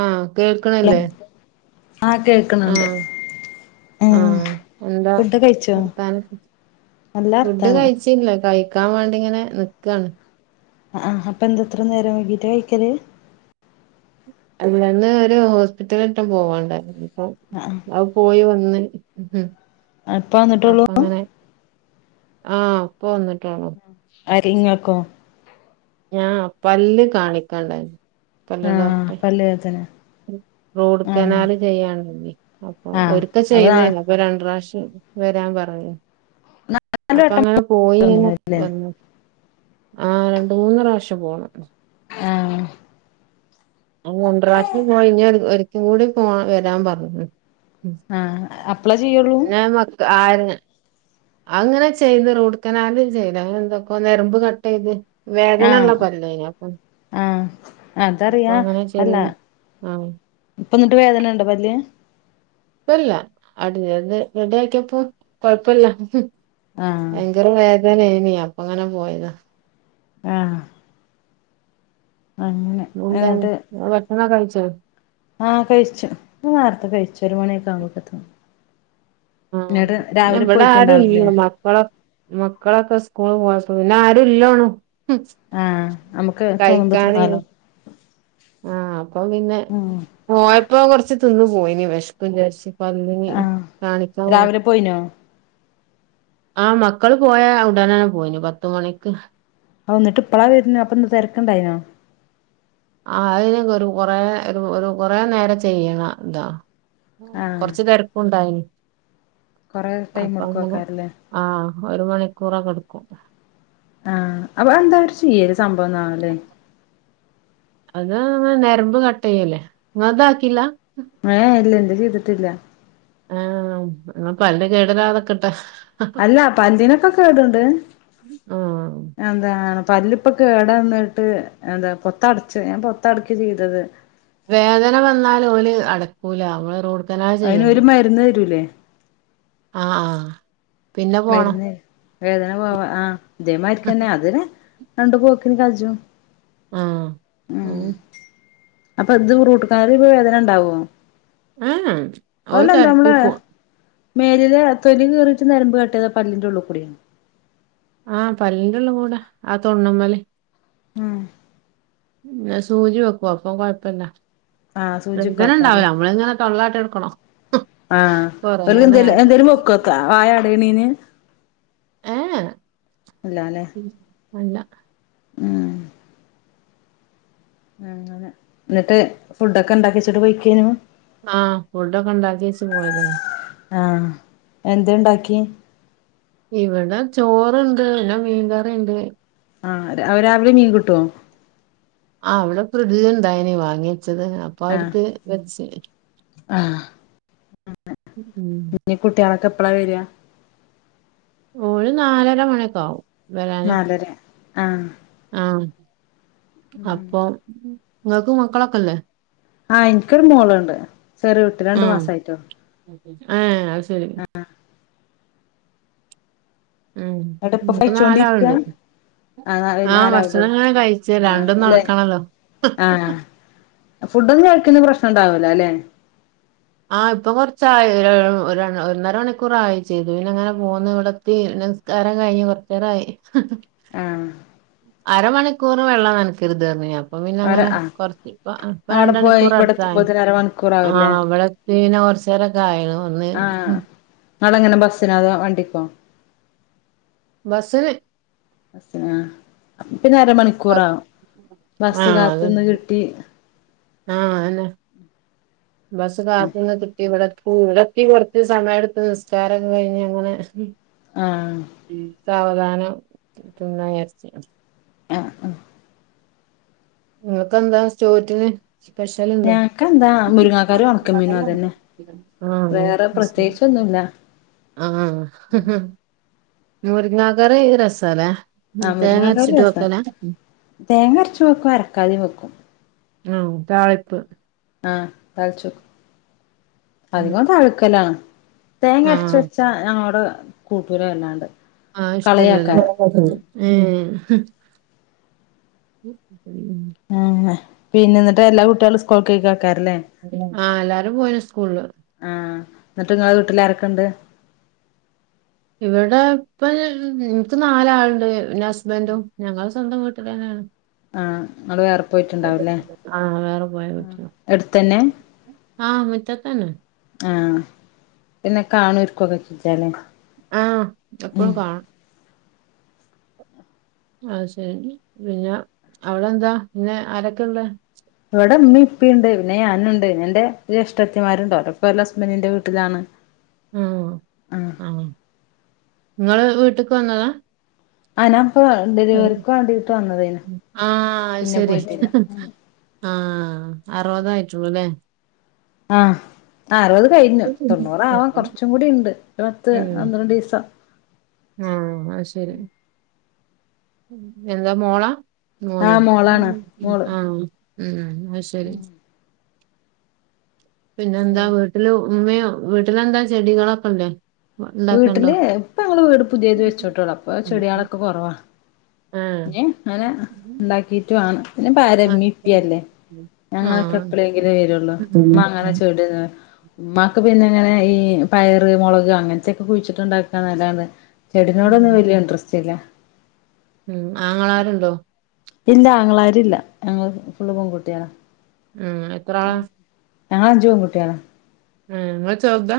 ആഹ്. Hello കേൾക്ണില്ലേ? ആഹ് കേൾക്കുന്നുണ്ട് ആഹ ഉം ആഹ എന്താ ഫുഡ് കഴിച്ചോ വർത്താനം നല്ല ഫുഡ് വർത്താനം കഴിച്ചില്ല കഴി ക്കാൻ വേണ്ടി ഇങ്ങനെ നിക്കാണ്. ആ അപ്പൊ എന്തത്ര നേരം വൈകിട്ട് കഴിക്കല്. അല്ലന്ന് ഒരു ഹോസ്പിറ്റലിട്ടും പോവാണ്ടായിരുന്നു. ഒ ആഹ് അവ പോയി വന്ന്. ഉം. അപ്പ വന്നിട്ടള്ളൂ ആഹ പോന്നിട്ട് ആഹ അര ഇങ്ങാക്കോ ഞാ പല്ല് കാണിക്കണ്ടായിരുന്നു ആഹ പല്ലവേ ദനെ റൂട്ട് കനാല് ചെയ്യാണ്ടി അപ്പൊ ഒക്ക ചെയ്തേന്ന അപ്പൊ രണ്ട വശ്യം വരാൻ പറഞ്ഞു നാല് അപ്പൊ വട്ടം അങ്ങനെ പോയി ഇങ്ങനെ തോന്നുണല്ലേ വന്നു ആഹ രണ്ട മൂന്ന് പ്രാവശ്യം പോണം ആഹ ആ ര ണ്ട പ്രാവശ്യം പോയിഞ്ഞരിക്കും കൂടി പോ വരാൻ പറഞ്ഞു ആഹ അ ഞ മക്ക ആ അങ്ങനെ ചെയ്ത് റൂഡ് കനാലും ചെയ്ല അങ്ങനെ എന്തൊക്കോ നരമ്പ് കട്ട് ചെയ്ത് ആ വേദനള്ള പല്ലേനി അപ്പം ആ അപ്പൊ അതറിയാ അങ്ങനെ അല്ല ചെയ്ത് ആഹ് ഇപ്പൊ എന്നിട്ട് വേദനുണ്ടോ പല്ല് ഇപ്പല്ല അടിത് റെഡി ആക്കിയപ്പോ കൊഴപ്പല്ല ആഹ് ഭയങ്കര വേ വേദനെനി അപ്പങ്ങനെ പോയതാ ആ [unintelligible] എന്നാ കഴിച്ച ആ കഴിച്ചു നേരത്തെ കഴിച്ചു ഒരു മണിയൊക്കെ ആവുമ്പോക്കെത്ത്നും ആ ന്ന് ബട ആടെനി പോയിട്ടുണ്ടാവില്ലേ മക്കളക്കെ സ്കൂൾ പോയി പിന്നെ ആരു ഇല്ല ആ നമുക്ക് തോന്നുമ്പോ തിന്നാലോ ആ അപ്പൊ പിന്നെ ഉം പോയപ്പോ കുറച്ച് തിന്ന് പോയിനി വെഷ്ക്ക്ണ്ട് വെഷ് പല്ലിന് ആഹ് കാണിക്കാൻ പോ രാവിലെ പോയിനോ ആ മക്കള് പോയ ഉടനെ പോയിണ് പത്ത് മണിക്ക് ആ എന്നിട്ട് ഇപ്പളാ വരുന്ന അപ്പൊ ഇന്ന് തിരക്കുണ്ടായിനോ ആ അതിന് ഒരു കൊറെ ഒരു കൊറെ നേരം ചെയ്യണ ഇതാ ആഹ് കൊറച്ച് തിരക്കും ഉണ്ടായിനി കൊറെ ടൈം കൊടുക്കുവക്കാരല്ലേ ആ ഒരു മണിക്കൂറൊക്കെടുക്കും ആ അപ്പൊന്താ അവര് ചെയ്യല് സംഭവന്നാവല്ലേ അത് ഞരമ്പ് കട്ട് ചെയ്യല്ലേ ങ്ങൾതാക്കീല്ല ഏ ഇല്ലല്ല അത് ചെയ്തിട്ടില്ല ആ പല്ല് കേടരാതക്കട്ടെ അല്ല പല്ലിനൊക്കെ കേടുണ്ട് ആ എന്താണ് പല്ലുപ്പൊ കേടന്നിട്ട് എന്താ പൊത്തടച്ച് ഞാൻ പൊത്തടക്കാചെയ്തത് വേദന വന്നാല് ഓല് അടക്കൂല റൂട്ട് കനാൽ ചെയ്യണ്ടേ അതിനൊ മരുന്ന് തരൂലേ ആ ആ പിന്നെ പോണം മരുന്ന് വേദന പോവാ ആ ദേമാരിക്കാന്നെ അത് നെ രണ്ട് പോക്കിന് കജും ആ ഓ അപ്പ ഇത് റൂട്ട് കനാല് ഇപ്പ വേദന ഇണ്ടാവോ ആ ഓള് [unintelligible] മേലില് തൊലി കീറിട്ട് നരമ്പ് ക ഇട്ട ഏതാ പല്ലിന്റെ ഉള്ള്കൂടി ആ പല്ലിന്റെള്ള് കൂടെ ആ തൊണ്ണ് മ്മല് ആ എ സൂചി വെക്കൊ അപ്പം കൊഴപ്പല്ല ആഹ് സൂചിയൊക്കെ വെന്ധന ഇണ്ടാവ് ല നമ്മള്ങ്ങനെ തൊള്ളാട്ടിട് ക്കണ ആ ഒരു ഇതില് എന്തേലു വെക്കുക്ക വായ അടയിണീന് ഏ എ അല്ലാതെ [unintelligible] ഉം മ് ങ്ങനെ ഇങ്ങട്ട് ഫുഡൊക്കെ ഇണ്ടാക്കിച്ചിട്ട് പോയിക്കെനു ആ ഫുഡൊക്കെ ഇണ്ടാക്കിച്ച് പോയതെനി ആ എന്തേണ്ടാക്കി ഇവിടെ ചോറ്ണ്ട് ന്നെ മീൻകറിണ്ട് ആ രാവിലെ വിലെ മീൻ കിട്ടൊ ആ വിടെ ഫ്രിഡ്ജി ഇണ്ടായിനി വാങ്ങി ച്ചത് അപ്പ അഹ്‌ ട്ത്ത് വെച്ച് ആ [unintelligible] ഉം കുട്ടിളൊക്കെ എപ്പളാ വെര് ഓല് നാലര മണിഒക്കെ ആവും വരാന്. നാലര ആ ആ അപ്പൊ നിങ്ങക്ക് മക്കളൊക്കെല്ലേ ആ എനിക്കൊരു മോള്ണ്ട് ചെറിയ കുട്ടി രണ്ട് ആ മാസായിട്ടോ ഏ അത് ശരി. മ് മ് ഉം എന്നിട്ട് ഇപ്പൊ ഇൻക്ക് കഴിച്ചോണ്ടിരിക്കാ നാലാള്ണ്ട് ആഹ് ആ ആഹ് രാവിലെ ഭക്ഷണങ്ങനെ കഴിച്ച് ആഹ് രണ്ടും അല്ലെ നടക്കണല്ലോ ഫുഡ് ഒന്നു ആയി ഇപ്പല്യാ പ്രശ്ന ഇണ്ടാവൂലാല്ലെ ആ ഇപ്പ കൊറച്ചായെ യേ ഒര് ണ് ഒന്നര മണിക്കൂറആയിം ചെയ്ത് പിന്നെ ഇങ്ങനെ പോന്ന് ഇവിടെത്തി പിന്നെ നിസ്ക്കാരം കഴിഞ്ഞ് കൊറച്ചെ രായി ഹ് ഹ് ആ അരമണിക്കൂറ് വെള്ളം നനക്കര്തെർ ഞ്ഞിനി അപ്പൊ പിന്നെ അവര് അങ്ങനെ ആഹ് കൊറച്ച് ഇപ്പ അവിടെ രണ്ട പോയി മണിക്കൂർ ഇവിടെ അടുത്തായി എത്തുമ്പോത്തിന് അരമണിക്കൂറാവൂല്ലേ ആഅവടെ- പിന്നെ കുറച്ച നേരൊക്കെ കാര്യമൊക്കെ ഒന്ന്- ങ്ങളെങ്ങനെ ബസ്സിനാത വണ്ടിക്കോ? ബസിന് [unintelligible] പിന്ന ബസ് അരമണിക്കൂറാകും ബസ് കാത്തുന്ന് കിട്ടി- ആഹ അതന്നെ- ബസ് കാത്തു നിന്ന് കിട്ടി ഇവിടെ- ഇവിടെ എത്തി കൊറച്ച് സമയം എടുത്ത് നിസ്കാരം കഴിഞ്ഞ അങ്ങനെ- ആഹ് ഉം സാവധാന ാനുന്നച്ച [unintelligible] ആഹ് ആഹ് നിങ്ങൾക്കെന്താ ചോറ്റിന്? സ്പെഷ്യൽണ്ടോ ഞങ്ങക്കെന്താ മുരിങ്ങാക്കറിയും ഒണക്കമീനും അതന്നെ വേറെ ആഹ് പ്രത്യേകിച്ചൊന്നുല്ല ആഹ് മുരിങ്ങാകറി ഏത് രസ അല്ലേ? ആഹ മുരുങ്ങാക്കാരി രസ തേങ്ങ അരച്ച വെക്കും അരക്കാത വെക്കും- ആ താളിപ്പ്- ആഹ താളിച്ചോ അധികം തളിക്കേലാ- തേങ്ങ അരച്ച ആഹ് വെച്ചാ ഞങ്ങളോട് കൂട്ടൂല വല്ലാണ്ട്- ആഹ് ഇഷ്ടല്ലല്ല ഉം- ഉം ഉം ആഹ് പിന്നെ എന്നിട്ട് എല്ലാ കുട്ടികളും സ്കൂൾ കേക്കാം ആഹ് എല്ലാരും പോയിണ് സ്കൂള്ല് എന്നിട്ട്ങ്ങളെ വീട്ടില് ആരൊക്കെുണ്ട്- ഇവിടെ ഇപ്പൊ ഇൻക്ക് നാലാളുണ്ട് പി ഹസ്ബന്ഡും ഞങ്ങൾ- സ്വന്തം വീട്ട് തന്നെയാണ്- ആഹ് നിങ്ങൾ വേറെ പോയിട്ടുണ്ടാവുംല്ലേ ആഹ് വേറെ പോയ വീട്ടിലാ അടുത്ത്തന്നെ ആ മുറ്റത്തന്നെ ആഹ് പിന്നെ കാണുംക്കൊക്കെ ചിച്ചാലേ ആഹ് എപ്പോഴും കാണും അ ശരി പിന്നെ അവിടെ എന്താ പിന്നെ ആരൊക്കെയ ഉള്ള- ഇവടെ ഇമ്മി ഇപ്പിണ്ട് പിന്നെ ഞാനുണ്ട് പിന്നെന്റെ ജേഷ്ടത്തിമാരുണ്ട് ഓരൊക്കെ ഓലെ ഹസ്ബൻ്റിന്റെ വീട്ടിലാണ് ആ ആഹ് ആ ഇങ്ങള് വീട്ട്ക്ക് വന്നതാ ആ നാ ഇപ്പം ഡെലിവറിക്ക് വാണ്ടീട്ട് വന്നതേനു ആ പിന്നെ പോയിട്ടില്ല ആഹ് അറുപത് ആയിട്ടുള്ളൂ ലേ ആഹ് അറുപത് കഴിഞ്ഞു തൊണ്ണൂറാവാം കൊറച്ചും കൂടി ണ്ട് ഒര് പത്ത് പന്ത്രണ്ടീസം ആഹ് അത് ശരി എന്താ മോളാ മോനൊ ആഹ് മോളാണ് മോള് ആഹ് ഉം ഉം അത് ശരി പിന്നെന്താ വീട്ടില് ഉമ്മിം വീട്ടിലെന്താ ചെടികളൊക്കല്ലേ വീട്ടില് ഇപ്പ ഞങ്ങള് വീട് പുതിയത് വെച്ചിട്ടൊള്ളൂ അപ്പൊ ചെടിയേളൊക്കെ കൊറവാ ആ ഇഞ് അങ്ങനെ ഉണ്ടാക്കിട്ടു വാണം പിന്നെപ്പ ആരാ ഇമ്മിഇപ്പി അല്ലേ ഞങ്ങളൊക്കെ ആഹ് എപ്പളേങ്കിലും വരുള്ളൂ ഉം ഉമ്മ അങ്ങനെ ചെടിയൊന്നും ഉമ്മാക്ക് പിന്നെ ഇങ്ങനെ ഈ പയറ് മുളക് അങ്ങനത്തൊക്കെ കുഴിച്ചിട്ട് ഇണ്ടാക്കാന്നല്ലാതെ ചെടിനോടൊന്നും വലിയ ഇൻട്രസ്റ്റ് ഇല്ല ഉം ആങ്ങളാരുണ്ടോ ഇല്ല അങ്ങളാരില്ല ഞങ്ങള് ഫുള്ളും പെൺകുട്ട്യേളാ ഉം എത്ര ആളാ ഞങ്ങളഞ്ച് പെൺകുട്ട്യേളാ ഉം ഇങ്ങള് ചെർതാ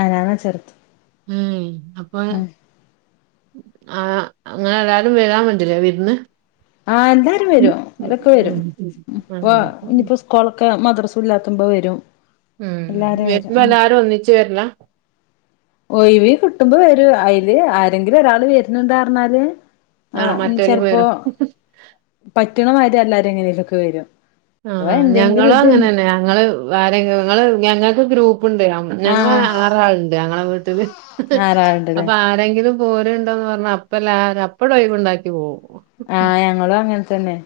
ആ ഞാനാ ചെറ്ത് ഊം അപ്പം ആ അങ്ങനെ എല്ലാരും വരാൻ മതി ല്ലേ വിര്ന്ന് ആ എല്ലാരും വരും ഓലൊക്കെ വരും ഇപ്പോ ഉം ഇനിപ്പോ സ്കൂളൊക്കെ മദ്രസ് സുല്ലാത്തുമ്പം വരും ഉം എല്ലാരും വരുമ്പം എല്ലാരും ഒന്നിച്ച് വര്ലാ ഒഴിവി കിട്ടുമ്പ വരും അയില് ആരെങ്കിലും ഒരാള് വര്ന്ണ്ടാറഞ്ഞാല് ആ മറ്റൊല് വരും പറ്റണമാതിരി എല്ലാവാരും എങ്ങനെലൊക്കെ വരും ആ അഥവാ എന്തെങ്കിലും ഞങ്ങളും ഇത് അങ്ങനെന്നെ ഞങ്ങള് ആരെ ങ്ങള് ഞങ്ങ ഇപ്പൊ ഗ്രൂ ണ്ട് ആ ഞങ്ങള ആറാളുണ്ട് ഞങ്ങളെ വീ ല് ആറാളുണ്ടല്ലേ അപ്പൊ ആരെങ്കിലും പോരണ്ടോന്ന് പറഞ്ഞ അപ്പല്ലര അപ്പൻ ഒഴിവുണ്ടാക്കി ഉണ്ടാക്കി പോകും ആ ഞങ്ങളും അങ്ങനെ തന്നെ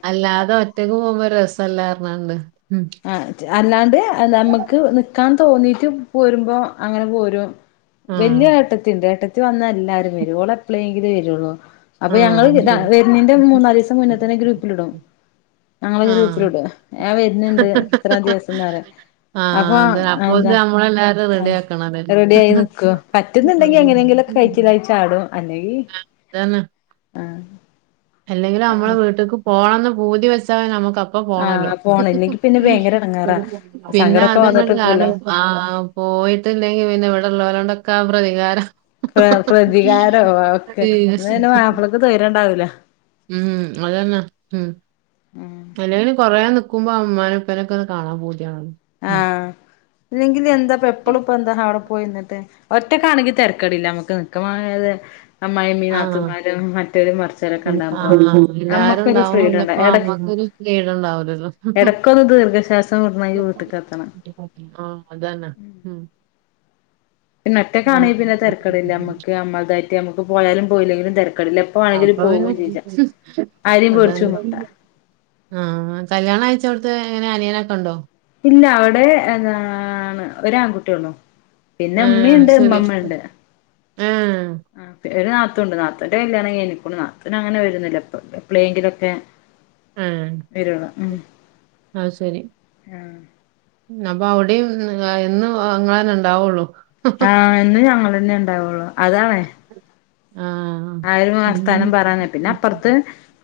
റ്റക്ക് പോകുമ്പോൾ രസ സല്ലാ പറഞണ്ട ആ അല്ലാണ്ട് നമുക്ക് നിക്കാൻ തോന്നീട്ട് പോരുമ്പോ അങ്ങനെ പോരും ആഹ് വല്ല്യ ഏട്ടത്തിണ്ട് ഏട്ടത്തി ത്തി വന്ന എല്ലരും വരും ഓള് എപ്പോളെ ങ്കിലും വരുള്ളൂ അപ്പൊ ആഹ് ഞങ്ങള് അത് ശരി വരുന്നിന്റെ മൂന്നാല് ദിവസം മുന്നേ തന്നെ ഗ്രൂപ്പിലിടും ഞങ്ങള ആഹ് ഗ്രൂപ്പിലിടും ആ വര എത്ര ദിവസംന്ന് പറയും അപ്പൊ ആഹ് അതെ എന്താ അപ്പോത്തിന് നമ്മളെല്ലാരും റെഡിയാക്കണല്ലേ റെഡി ആയി നിക്കും പറ്റുന്നുണ്ടെങ്കി എങ്ങനെങ്കിലും ഓക്കെ കഴിച്ചിലായി ചാടും അല്ലെങ്കിൽ ആതന്നെ അല്ലെങ്കിലും അമ്മള് വീട്ട്ക്ക് പോണംന്ന് പൂതി വെച്ചാൽ നമുക്ക പ്പം ആ പോണാേല്ലോ പോണം ഇല്ലെങ്കി പിന്നെ ഭയങ്കര എടങ്ങേറാ പിന്നെ സങ്കടൊക്കെ അത് വന്നിട്ട് നിക്കൂലേ [unintelligible] ആ പോയിട്ടില്ലെങ്കി പിന്നെ ഇവിടെ ല്ലോലോണ്ടാെ ക്കാ പ്രതികാരം പ്ര പ്രതികാരാേ ക്കെ ന്നാ പിന്നെ മാപ്പൾക്ക് തൊയ്രണ്ടാവൂല ഉം അതന്നെ ഉം അല്ലെങ്കിലും കൊറേ നിക്കുമ്പോ മ്മാനെ പ്പനൊക്കാെന്ന് കാണാ പൂതി ആ ഇല്ലെങ്കിൽ എന്താപ്പ എപ്പളുപ്പെന്താ അവ്ടെ പോയിന്ന് ട്ട് ഒറ്റക്കാണെങ്കി തെരക്കേടില്ല ഞമ്മക്ക് നിക്ക മാണേ അത് അമ്മായിമ്മിം ആഹ് നാത്തൂൻമാരും മറ്റൊലും മർച്ചൊലൊക്കെണ്ടാവുമ്പോ ആഹ് എല്ലാരും ഞമ്മക്കൊരു ഉണ്ടാവും ഫ്രീഡണ്ട പിന്നെപ്പോ എട് അമ്മക്കൊരു ലീഡ്ണ്ടാവൂലല്ലോ എടക്കൊന്ന് ദീർഘശ്വാസം മയൂസ് ആ അതന്നെ ഉം പിന്നൊറ്റക്കാണെ പിന്നെ തെരക്കേടില്ല അമ്മക്ക് ഞമ്മൾതായിട്ട് ഞമ്മക്ക് പോയാലും പോയില്ലെങ്കിലും തെര അപ്പൊ പിന്നെ ആരേം അതാണ് പേടിച്ചും വേണ്ട ആ കല്യാണം കഴി [unintelligible] എങ്ങനെ അനിയനൊക്കെണ്ടോ ഇല്ല അവിടെ എന്താണ് ഒരു ആൺകുട്ടിള്ളൂ പിന്നെ ആഹ് ഇമ്മിണ്ട് ശരി ഉമ്മമ്മണ്ട് ആഹ് ആഹ്‌ ഒര് നാത്തൂ നാത്തുണ്ട് നാത്തുന്റെ കല്യാണം കഴിഞ്ഞ്ക്ണു നാത്തുനങ്ങനെ വരുന്നുല്ല എപ്പളേങ്കിലൊക്കെ ആഹ്‌ വരുള്ളൂ ആഹ് ശെരി ആഹ്‌ അപ്പൊ അവെടിം [unintelligible] ഉണ്ടാവൊള്ളൂ ആഹ്‌ എന്നും ഞങ്ങള് തന്നെ ഉണ്ടാവുള്ളൂ അതാണേ ആഹ്. ആരും വർത്താനം പറയാഞ്ഞിട്ട് പിന്നെ അപ്പൊറത്ത്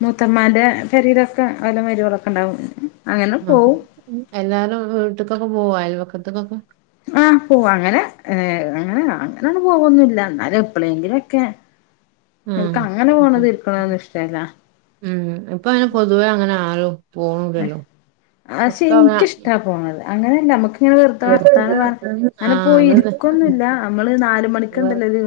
മൂത്തമാന്റെ പെരീലൊക്കെ ഓലെ മര്യോളൊക്കെണ്ടാവും ആഹ് എല്ലാരും വീട്ട്ക്കൊക്കെ പോവോ അയൽവ [unintelligible] ആഹ് പോവും അങ്ങനെ ഏഹ്‌ അങ്ങനെ അങ്ങനെണ് പോവൊന്നുല്ല എന്നാലും എപ്പളേങ്കിലൊക്കെ ആഹ് ഓൽക്ക് അങ്ങനെ പോണത് ഇരിക്കണതൊന്നും ഇഷ്ടല്ല ഉം ഇപ്പൊ അങ്ങനെ പൊതുവേ അങ്ങനെ ആരും പോണില്ലല്ലോ. പക്ഷെ എനിക്കിഷ്ടാ പോണത്. അങ്ങനെല്ല നമക്ക് ആഹ്‌ ഇരിക്കൊന്നുല്ല നമ്മള് നാല് മണിക്ക്ണ്ടല്ലോ ഒരു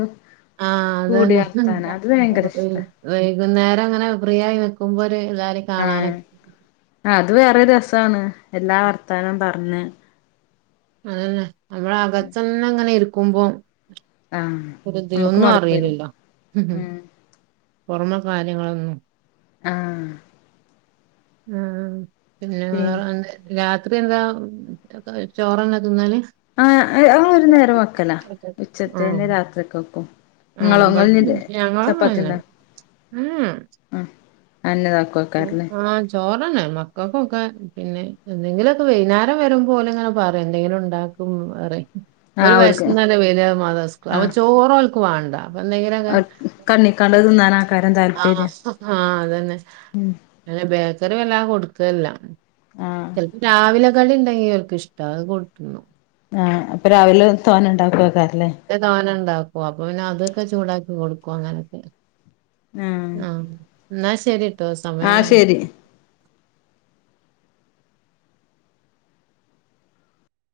കൂടി അതെന്നെ ആഹ്‌ വർത്താനം അത് ഭയങ്കര അതന്നെ ഇഷ്ടാ വൈകുനേരങ്ങനെ ഫ്രീയായി നി നിക്കുമ്പോര് എല്ലാരിം കാണാനൊ ആഹ്‌ അത് വേറൊരുരസാണ്. എല്ലാ വർത്താനോം പറ അന്ന് അതെന്നെ നമ്മൾ അകത്തെന്നെങ്ങനെ ഇരിക് കുമ്പോ ആഹ് ഒരു നമുക്ക് [unintelligible] മടുപ്പ് വരും അറിയ്ണില്ല ഉം ഉം പൊറമെ കാര്യങ്ങളൊന്നും ആഹ്‌ ആഹ് പിന്നെ പി വേറെന്താ രാ ത്രി എന്താക് ചോറ്ന്നെ തിന്നല് ആഹ്‌ അഹ് ഒരു നേരം വെക്കലാ ഉച്ചത്തെന്നെ രാത്രിക്കേക്കും. ആ ബ ഞങ്ങളും അങ്ങനെന്നെ എ ഏ ആഹ് അന്നെ ഇതാക്കുവെക്കാരല്ലേ ആ ചോറന്നെ മക്കക്കൊക്കെ പിന്നെ എന്തെങ്കിലൊക്കെ വൈന്നാരം വരുമ്പൊ ഓല്ങ്ങനെ പറയും എന്തെങ്കിലും ഉണ്ടാക്കും അറിം ഓല് ആഹ് ഓൽക്ക് വെശ്ന്നല്ലേ വരാ മാദ്‌റസ്കൂ അപ്പ ആഹ് ചോറോൽ ക്ക് വാണ്ട അപ്പൊ എന്തെങ്കിലൊക്കെ കണ്ണിക്കാണ്ട് തിന്നാനാക്കാരം ആ താല്പര്യം ഹആ അതന്നെ അല്ല ബേക്കറി വല്ലാ കൊട് ക്കേല്ലാ ആഹ് ചെൽപ്പം രാവിലെ കടിണ്ടെങ്കി ഓൽക്ക് ഇഷ്ടാ അത് കൂട്ടിന്നും ആ അപ്പൊ രാവിലെ തോനെണ്ടാക്കു ഏക്കാരം തോനെണ്ടാ പോ അപ്പൊ പിന്നെ അതൊക്കെ ചൂടാക്കി കൊട്ക്കും അങ്ങനൊക്കെ ആ ന്നാ ശെരി ട്ടോ സമയായി